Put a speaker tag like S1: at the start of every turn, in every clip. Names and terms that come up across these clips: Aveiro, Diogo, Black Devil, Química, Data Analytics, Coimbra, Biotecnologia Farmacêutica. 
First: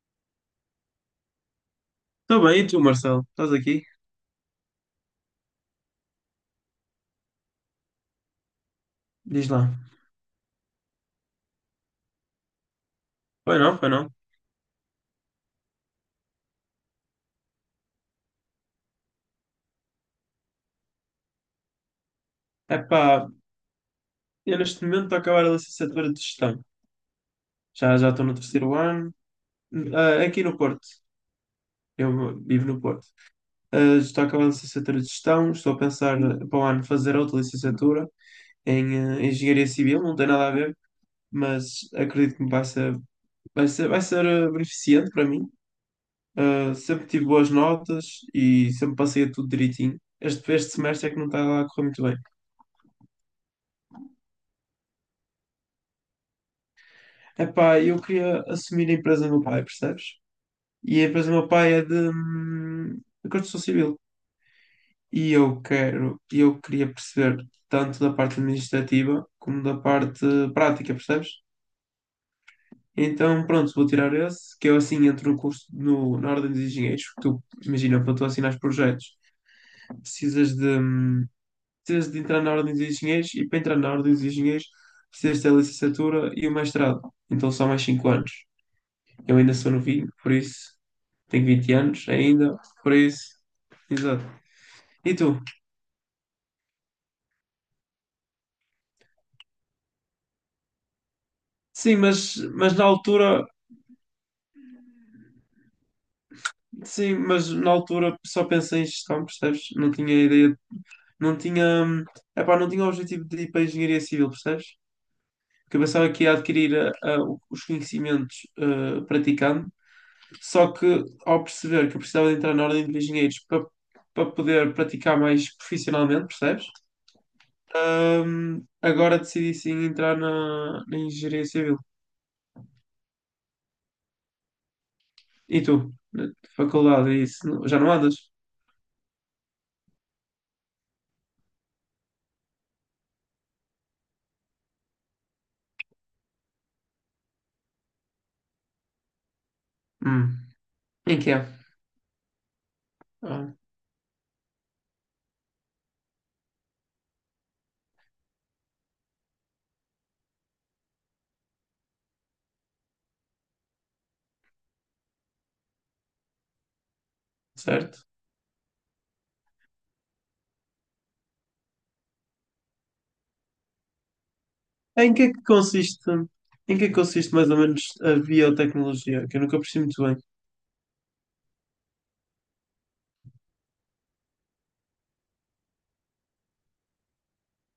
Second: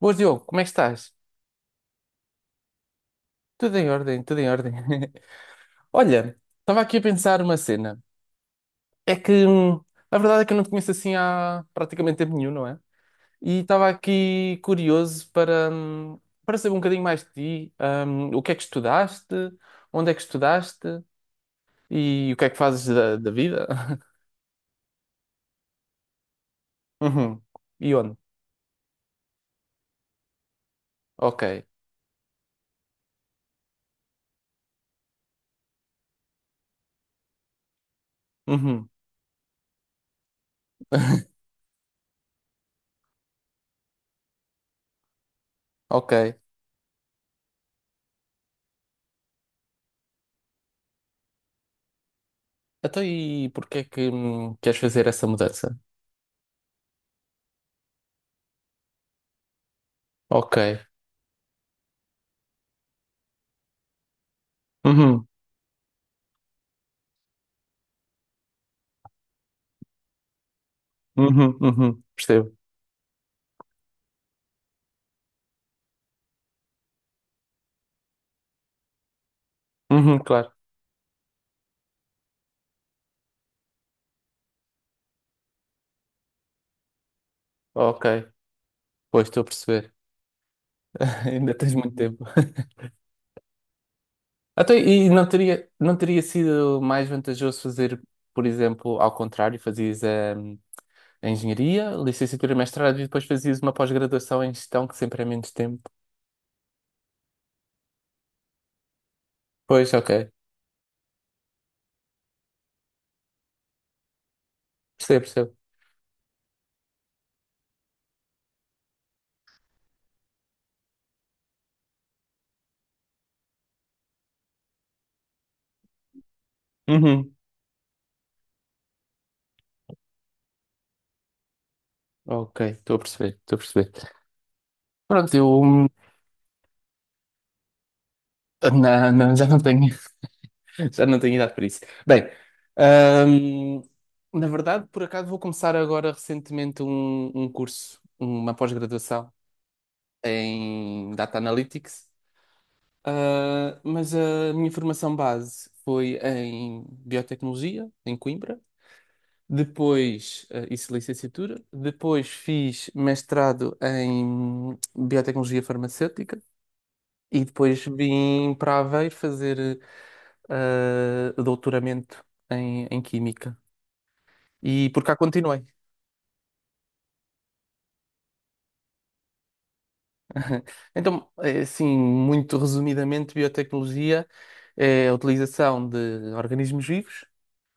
S1: Boas, Diogo, como é que estás?
S2: Está bem, e tu, Marcelo? Estás
S1: Tudo
S2: aqui?
S1: em ordem, tudo em ordem. Olha, estava aqui a pensar uma cena. É que
S2: Diz lá.
S1: a verdade é que eu não te conheço assim há praticamente tempo nenhum, não é?
S2: Foi
S1: E
S2: não, foi
S1: estava
S2: não.
S1: aqui curioso para saber um bocadinho mais de ti. O que é que estudaste? Onde é que estudaste? E o que é que fazes
S2: Epá,
S1: da vida?
S2: eu neste momento estou a acabar a licenciatura de gestão.
S1: Uhum. E
S2: Já
S1: onde?
S2: estou no terceiro ano, aqui no Porto.
S1: Ok.
S2: Eu vivo no Porto. Ah, estou a acabar a licenciatura de gestão, estou a pensar para o ano fazer outra licenciatura
S1: Uhum.
S2: em engenharia civil, não tem nada a ver, mas acredito que vai ser beneficente para mim.
S1: Ok.
S2: Ah, sempre tive boas notas e sempre passei a tudo direitinho. Este semestre é que não está lá a correr muito bem.
S1: Então, e porquê é que queres fazer essa mudança?
S2: Epá, eu queria assumir a empresa do meu pai, percebes?
S1: Ok.
S2: E a empresa do meu pai é de construção civil.
S1: Uhum.
S2: E eu queria perceber tanto da parte administrativa como da parte prática, percebes?
S1: Uhum. Uhum. Percebo.
S2: Então, pronto, vou tirar esse, que eu assim entro no curso, no, na ordem dos engenheiros, porque tu, imagina, para tu assinar projetos,
S1: Uhum, claro.
S2: precisas de, hum, precisas de entrar na ordem dos engenheiros e para entrar na ordem dos engenheiros precisas ter a licenciatura e o mestrado. Então são mais
S1: Ok.
S2: 5 anos.
S1: Pois
S2: Eu
S1: estou a
S2: ainda sou
S1: perceber.
S2: novinho, por isso. Tenho
S1: Ainda
S2: 20
S1: tens muito
S2: anos
S1: tempo.
S2: ainda, por isso. Exato.
S1: Até, e
S2: E tu?
S1: não teria sido mais vantajoso fazer, por exemplo, ao contrário, fazias hum, a engenharia,
S2: Sim,
S1: licenciatura, mestrado e depois fazias uma pós-graduação em gestão, que sempre é menos tempo.
S2: mas na altura só pensei em gestão, percebes? Não
S1: Pois, ok.
S2: tinha ideia, não tinha, hum, epá, não tinha o objetivo de ir para a engenharia civil, percebes?
S1: Percebo, percebo.
S2: Porque eu pensava que ia adquirir os conhecimentos praticando, só que ao perceber que eu precisava de entrar na ordem de engenheiros para poder praticar mais profissionalmente, percebes?
S1: Uhum.
S2: Agora decidi sim entrar na engenharia civil.
S1: Ok, estou a perceber, estou a perceber. Pronto, eu
S2: E tu? Na faculdade, e isso? Já não andas?
S1: já não tenho Já não tenho idade para isso. Bem, ahm, na verdade, por acaso, vou começar agora recentemente um curso, uma pós-graduação
S2: Hum.
S1: em
S2: Em que
S1: Data
S2: é?
S1: Analytics.
S2: Ah,
S1: Ah, mas a minha formação base foi em Biotecnologia, em Coimbra, depois isso licenciatura, depois fiz mestrado em Biotecnologia Farmacêutica e depois
S2: certo.
S1: vim para Aveiro fazer doutoramento em Química. E por
S2: Em
S1: cá
S2: que é que
S1: continuei.
S2: consiste, em que é que consiste mais ou menos a biotecnologia? Que eu nunca percebi muito bem.
S1: Então, assim, muito resumidamente, biotecnologia é a utilização de organismos vivos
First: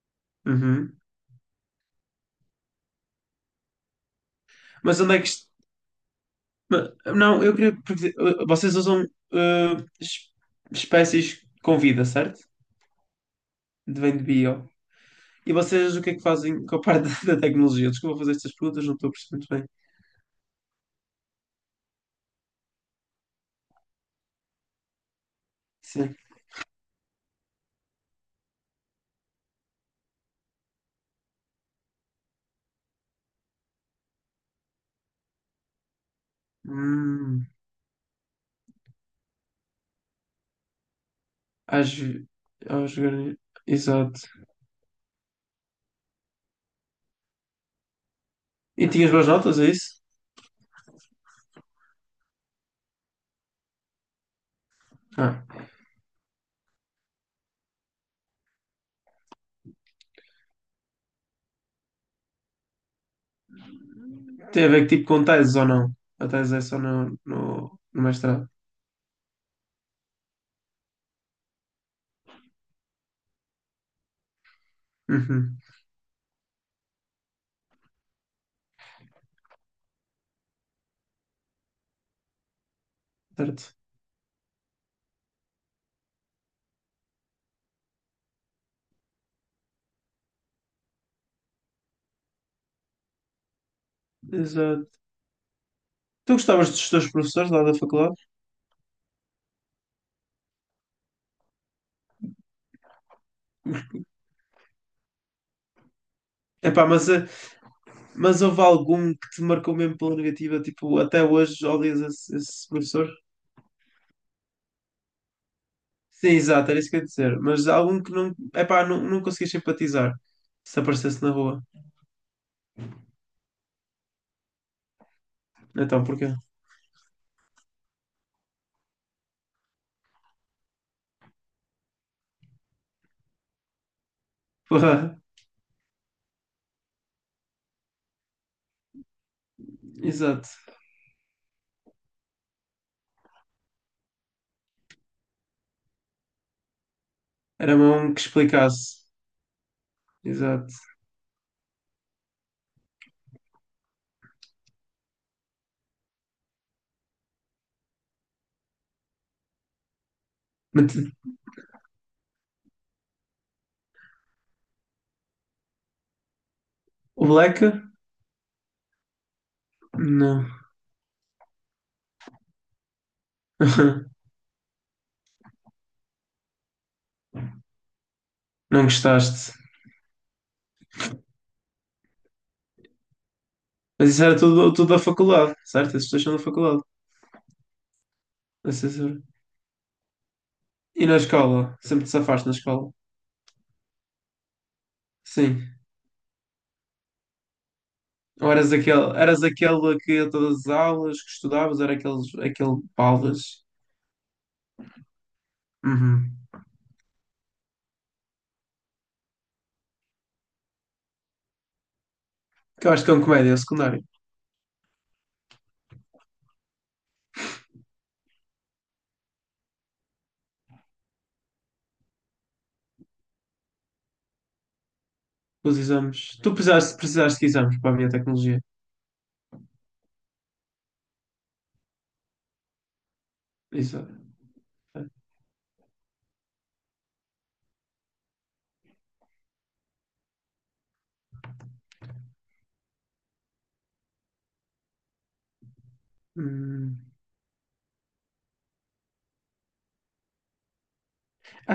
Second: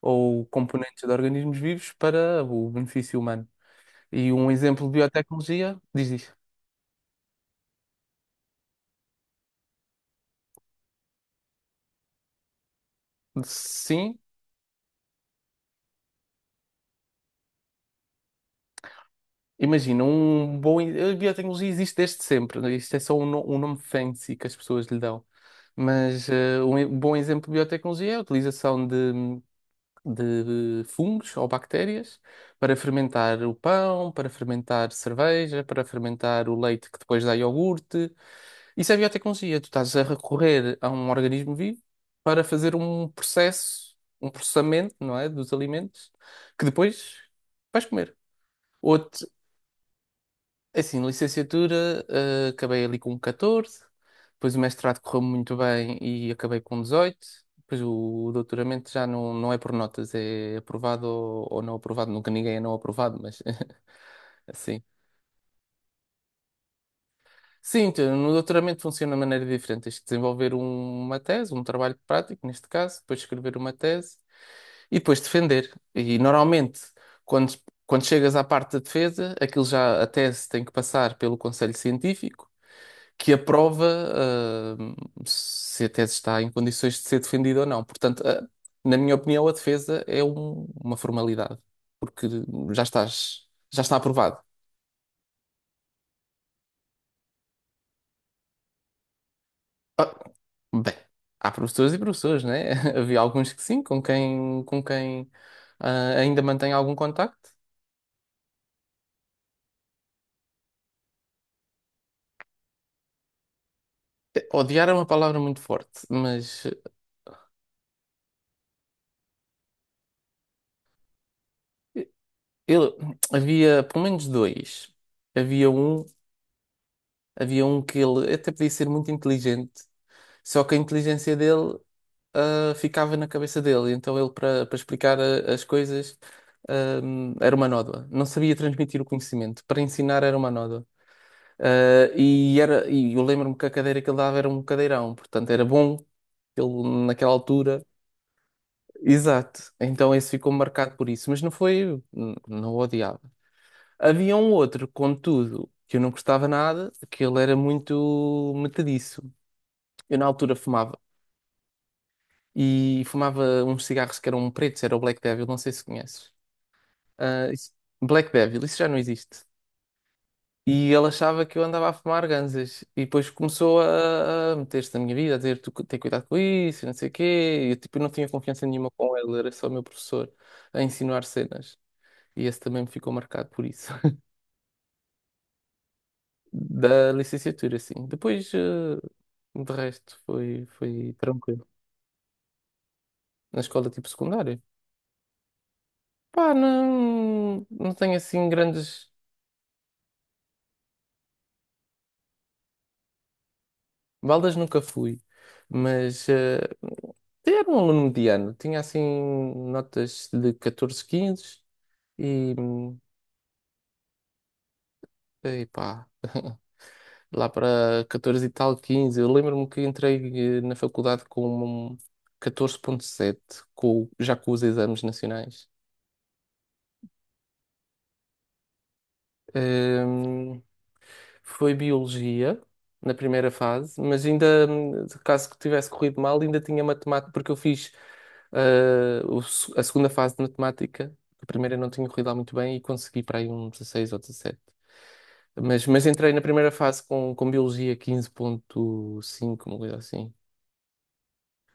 S1: ou
S2: Uhum.
S1: componentes de organismos vivos para o benefício humano. E um exemplo de
S2: Mas onde é que isto.
S1: biotecnologia diz isto.
S2: Não, eu queria. Porque, vocês usam uh, es- espécies com vida, certo? De Vem
S1: Sim,
S2: de bio. E vocês o que é que fazem com a parte da tecnologia? Desculpa fazer estas perguntas, não estou a perceber muito bem.
S1: imagina, um bom. A biotecnologia existe desde sempre, né? Isto é só um nome fancy que as pessoas lhe dão.
S2: Sim.
S1: Mas um bom exemplo de biotecnologia é a utilização de fungos ou bactérias para fermentar o pão, para fermentar cerveja, para fermentar o leite que depois dá
S2: Hum.
S1: iogurte. Isso é biotecnologia. Tu estás a recorrer a um organismo vivo
S2: Às... ve-
S1: para fazer
S2: Aos...
S1: um
S2: organi-
S1: processo,
S2: Exato.
S1: um processamento, não é, dos alimentos que depois vais comer.
S2: E tinhas boas notas, é isso?
S1: É assim, licenciatura, acabei ali com 14, depois o mestrado correu
S2: Ah,
S1: muito bem e acabei com 18, depois o doutoramento já não, não é por notas, é aprovado ou não aprovado, nunca ninguém é não aprovado, mas
S2: tem a ver
S1: assim.
S2: que tipo com teses ou não? A tese é só no, no,
S1: Sim,
S2: no
S1: então, no
S2: mestrado.
S1: doutoramento funciona de maneira diferente, tens que desenvolver uma tese, um trabalho prático, neste caso, depois escrever uma tese e depois
S2: Uhum,
S1: defender. E normalmente, quando, quando chegas à parte da defesa, aquilo já, a tese tem que passar pelo conselho científico, que
S2: certo.
S1: aprova ah, se a tese está em condições de ser defendida ou não. Portanto, na minha opinião, a defesa é uma formalidade, porque já estás, já está aprovado.
S2: Exato. Tu gostavas dos teus professores lá da faculdade?
S1: Ah, Bem, há professores e professores, né? Havia alguns que sim, com quem ainda mantém
S2: Epá,
S1: algum
S2: mas, eh,
S1: contacto.
S2: mas houve algum que te marcou mesmo pela negativa? Tipo, até hoje odias esse professor?
S1: Odiar é uma palavra muito forte,
S2: Sim,
S1: mas
S2: exato, era isso que eu ia dizer. Mas algum que não. Epá, não conseguias simpatizar se aparecesse na rua.
S1: eh, ele havia pelo menos dois. Havia
S2: Então,
S1: um,
S2: porquê?
S1: Havia um que ele até podia ser muito inteligente, só que a inteligência dele ficava na cabeça dele. Então ele, para
S2: Porra,
S1: explicar as coisas, ah, era uma nódoa. Não sabia transmitir o conhecimento. Para ensinar era
S2: exato.
S1: uma nódoa. E eu lembro-me que a cadeira que ele dava era um cadeirão. Portanto, era bom que ele, naquela
S2: Era
S1: altura.
S2: mesmo um que explicasse.
S1: Exato. Então esse ficou
S2: Exato.
S1: marcado por isso. Mas não foi... Não o odiava. Havia um outro, contudo, que eu não gostava nada, que ele era muito metediço. Eu na altura
S2: Mas,
S1: fumava e fumava uns cigarros que eram pretos, era o Black Devil, não sei se conheces.
S2: O
S1: Ah,
S2: Black?
S1: isso- Black Devil, isso já não existe.
S2: Não.
S1: E ele achava que eu andava a fumar ganzas. E depois começou a meter-se na minha vida, a dizer: tu tem cuidado com isso, e não sei o quê. E eu tipo, não tinha confiança
S2: Não
S1: nenhuma com ele, era
S2: gostaste.
S1: só o meu professor a ensinar cenas. E esse também me ficou marcado por isso.
S2: Mas isso era tudo da faculdade, certo? Esses dois são da faculdade.
S1: Da licenciatura, sim. Depois,
S2: Da
S1: de resto, foi,
S2: E
S1: foi
S2: na escola?
S1: tranquilo.
S2: Sempre te safaste na escola?
S1: Na escola tipo secundária.
S2: Sim.
S1: Pá, não, não tenho assim
S2: Ou eras
S1: grandes.
S2: aquele, eras aquele que ia a todas as aulas que estudavas, aquele baldas?
S1: Baldas nunca fui, mas
S2: Uhum.
S1: era um aluno mediano. Tinha assim notas de 14, 15 e,
S2: Que eu
S1: hum,
S2: acho que é um comédia, é o secundário.
S1: e pá, lá para 14 e tal, 15. Eu lembro-me que entrei na faculdade com um 14,7, com, já com os exames nacionais.
S2: Os exames. Tu precisaste de exames para a minha tecnologia.
S1: Ehm, Foi biologia na primeira
S2: Isso.
S1: fase, mas ainda,
S2: É.
S1: caso que tivesse corrido mal, ainda tinha matemática, porque eu fiz ah, o se- a segunda fase de matemática. A primeira não tinha corrido lá muito bem e consegui para aí um 16 ou 17. Mas entrei na primeira fase
S2: Hum.
S1: com biologia 15.5, uma coisa assim.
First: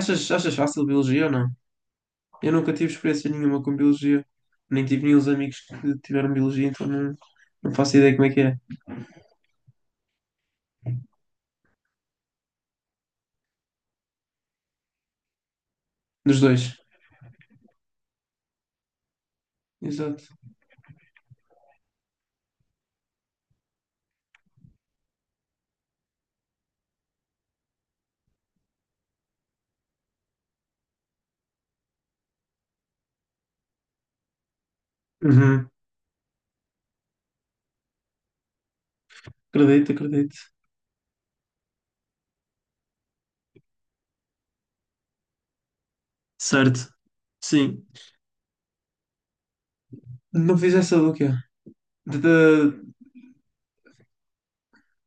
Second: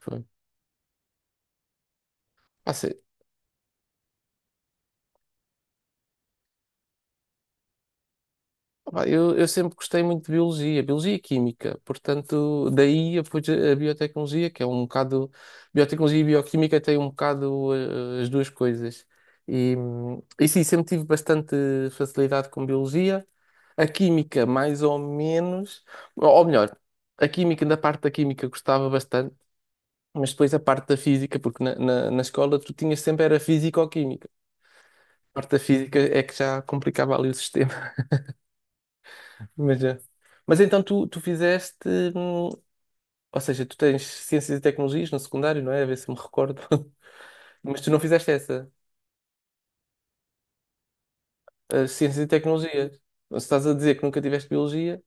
S1: Foi.
S2: achas fácil biologia ou não? Eu nunca tive experiência nenhuma com biologia. Nem tive nenhum amigos que tiveram biologia, então não faço ideia como é que é.
S1: Eu sempre gostei muito de biologia, biologia e química, portanto, daí depois a biotecnologia, que é um bocado. Biotecnologia e
S2: Dos dois.
S1: bioquímica têm um bocado as duas coisas. E, hum,
S2: Exato.
S1: e sim, sempre tive bastante facilidade com biologia. A química, mais ou menos. Ou melhor, a química, na parte da química, gostava bastante, mas depois a parte da física, porque na escola tu tinhas sempre era física ou química. A parte da
S2: Uhum.
S1: física é que já complicava ali o sistema. Mas,
S2: Acredito,
S1: é.
S2: acredito.
S1: Mas então tu fizeste, hum, ou seja, tu tens Ciências e Tecnologias no secundário, não é? A ver se me recordo.
S2: Certo.
S1: Mas
S2: Sim.
S1: tu não fizeste essa,
S2: Não fiz essa do quê?
S1: as
S2: De,
S1: Ciências e
S2: de-
S1: Tecnologias. Se estás a dizer que nunca tiveste Biologia.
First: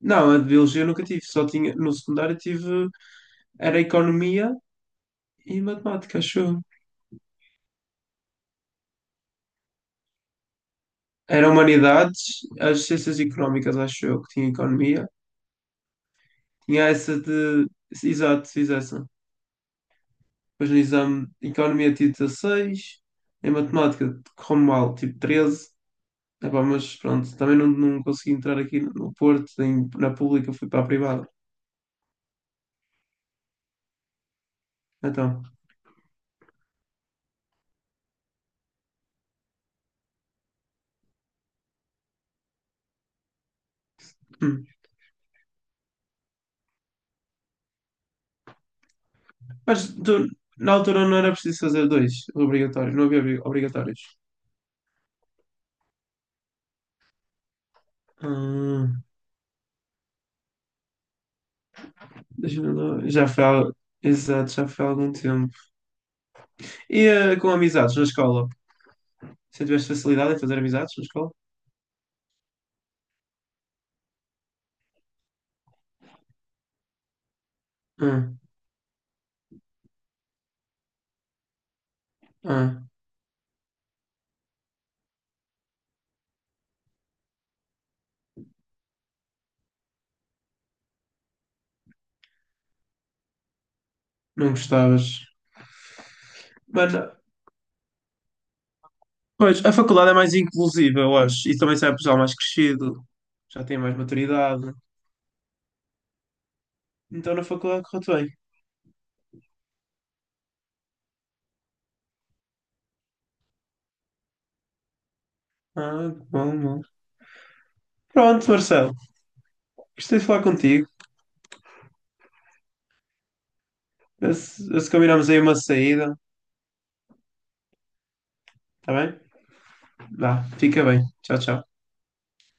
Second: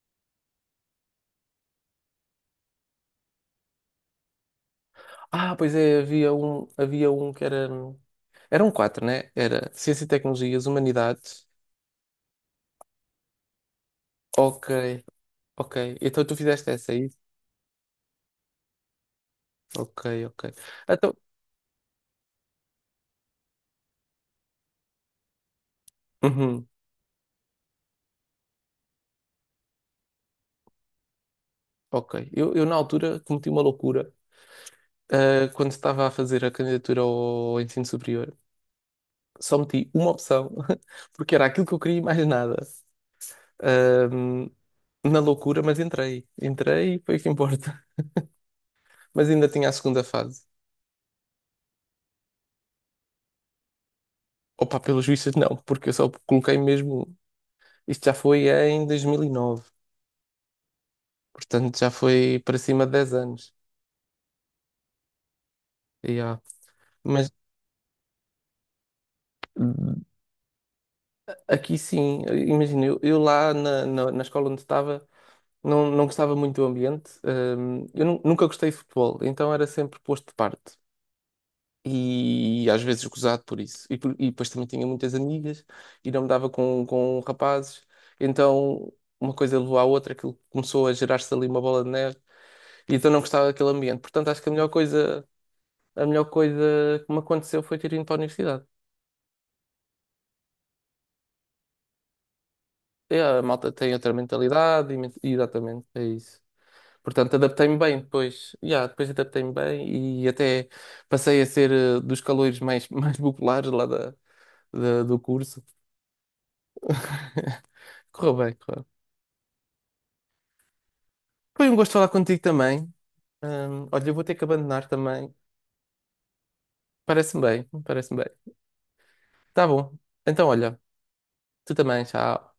S2: Não, a de biologia eu nunca tive. Só tinha. No secundário tive. Era economia e
S1: Pois é,
S2: matemática, acho eu.
S1: havia um que era. Eram quatro, né? Era Ciências e Tecnologias, Humanidades.
S2: Era humanidades, as ciências económicas, acho eu, que tinha
S1: Ok,
S2: economia.
S1: ok. Então tu fizeste
S2: Tinha
S1: essa aí?
S2: essa de. Exato, fiz essa.
S1: Ok, ok.
S2: Depois no
S1: Então,
S2: exame, economia tive 16. Em matemática, correu mal, tive 13. Epá,
S1: uhum,
S2: mas pronto, também não consegui entrar aqui no Porto, na pública, fui para a privada.
S1: ok. Eu na altura cometi uma loucura.
S2: Então.
S1: Quando estava a fazer a candidatura ao ensino superior, só meti uma opção, porque era aquilo que eu queria e mais nada. Ahm,
S2: Hum.
S1: Na loucura, mas entrei. Entrei e foi o que importa. Mas ainda tinha a
S2: Mas
S1: segunda
S2: tu,
S1: fase.
S2: na altura não era preciso fazer dois obrigatórios, não havia obrigatórios.
S1: Opa, pelos vistos, não, porque eu só coloquei mesmo. Isto já foi em
S2: Ah,
S1: 2009, portanto já foi para
S2: deixa-me
S1: cima de
S2: lá.
S1: 10 anos.
S2: Exato, já foi há algum tempo.
S1: E, ah,
S2: E
S1: Mas
S2: com amizades na escola? Você tiveste
S1: hum,
S2: facilidade em fazer amizades na escola?
S1: aqui sim, imagina, eu lá na escola onde estava. Não, não gostava muito do ambiente. Eu
S2: Ah,
S1: nunca gostei de futebol, então era sempre posto de parte, e às
S2: ah,
S1: vezes gozado por isso. E depois também tinha muitas amigas e não me dava com rapazes. Então uma coisa levou à outra, aquilo começou a gerar-se ali uma bola de neve e então não gostava daquele ambiente. Portanto, acho que
S2: não gostavas.
S1: a melhor coisa que
S2: Mano,
S1: me aconteceu foi ter ido para a universidade.
S2: pois, a faculdade é mais inclusiva, eu acho. E também sai pessoal mais crescido,
S1: É, a
S2: já
S1: malta
S2: tem
S1: tem
S2: mais
S1: outra
S2: maturidade.
S1: mentalidade e exatamente, é isso.
S2: Então
S1: Portanto,
S2: na
S1: adaptei-me
S2: faculdade
S1: bem
S2: correu bem.
S1: depois. Yeah, depois adaptei-me bem e até passei a ser dos caloiros mais, mais populares lá do curso.
S2: Ah, que bom, bom.
S1: Correu
S2: Pronto,
S1: bem, correu.
S2: Marcelo. Gostei de falar contigo.
S1: Foi um gosto falar contigo também. Olha, eu vou ter que
S2: Se,
S1: abandonar
S2: se combinamos
S1: também.
S2: aí uma saída.
S1: Parece-me bem, parece-me bem.
S2: Está bem?
S1: Tá bom.
S2: Vá,
S1: Então, olha,
S2: fica bem. Tchau, tchau.
S1: tu também, tchau.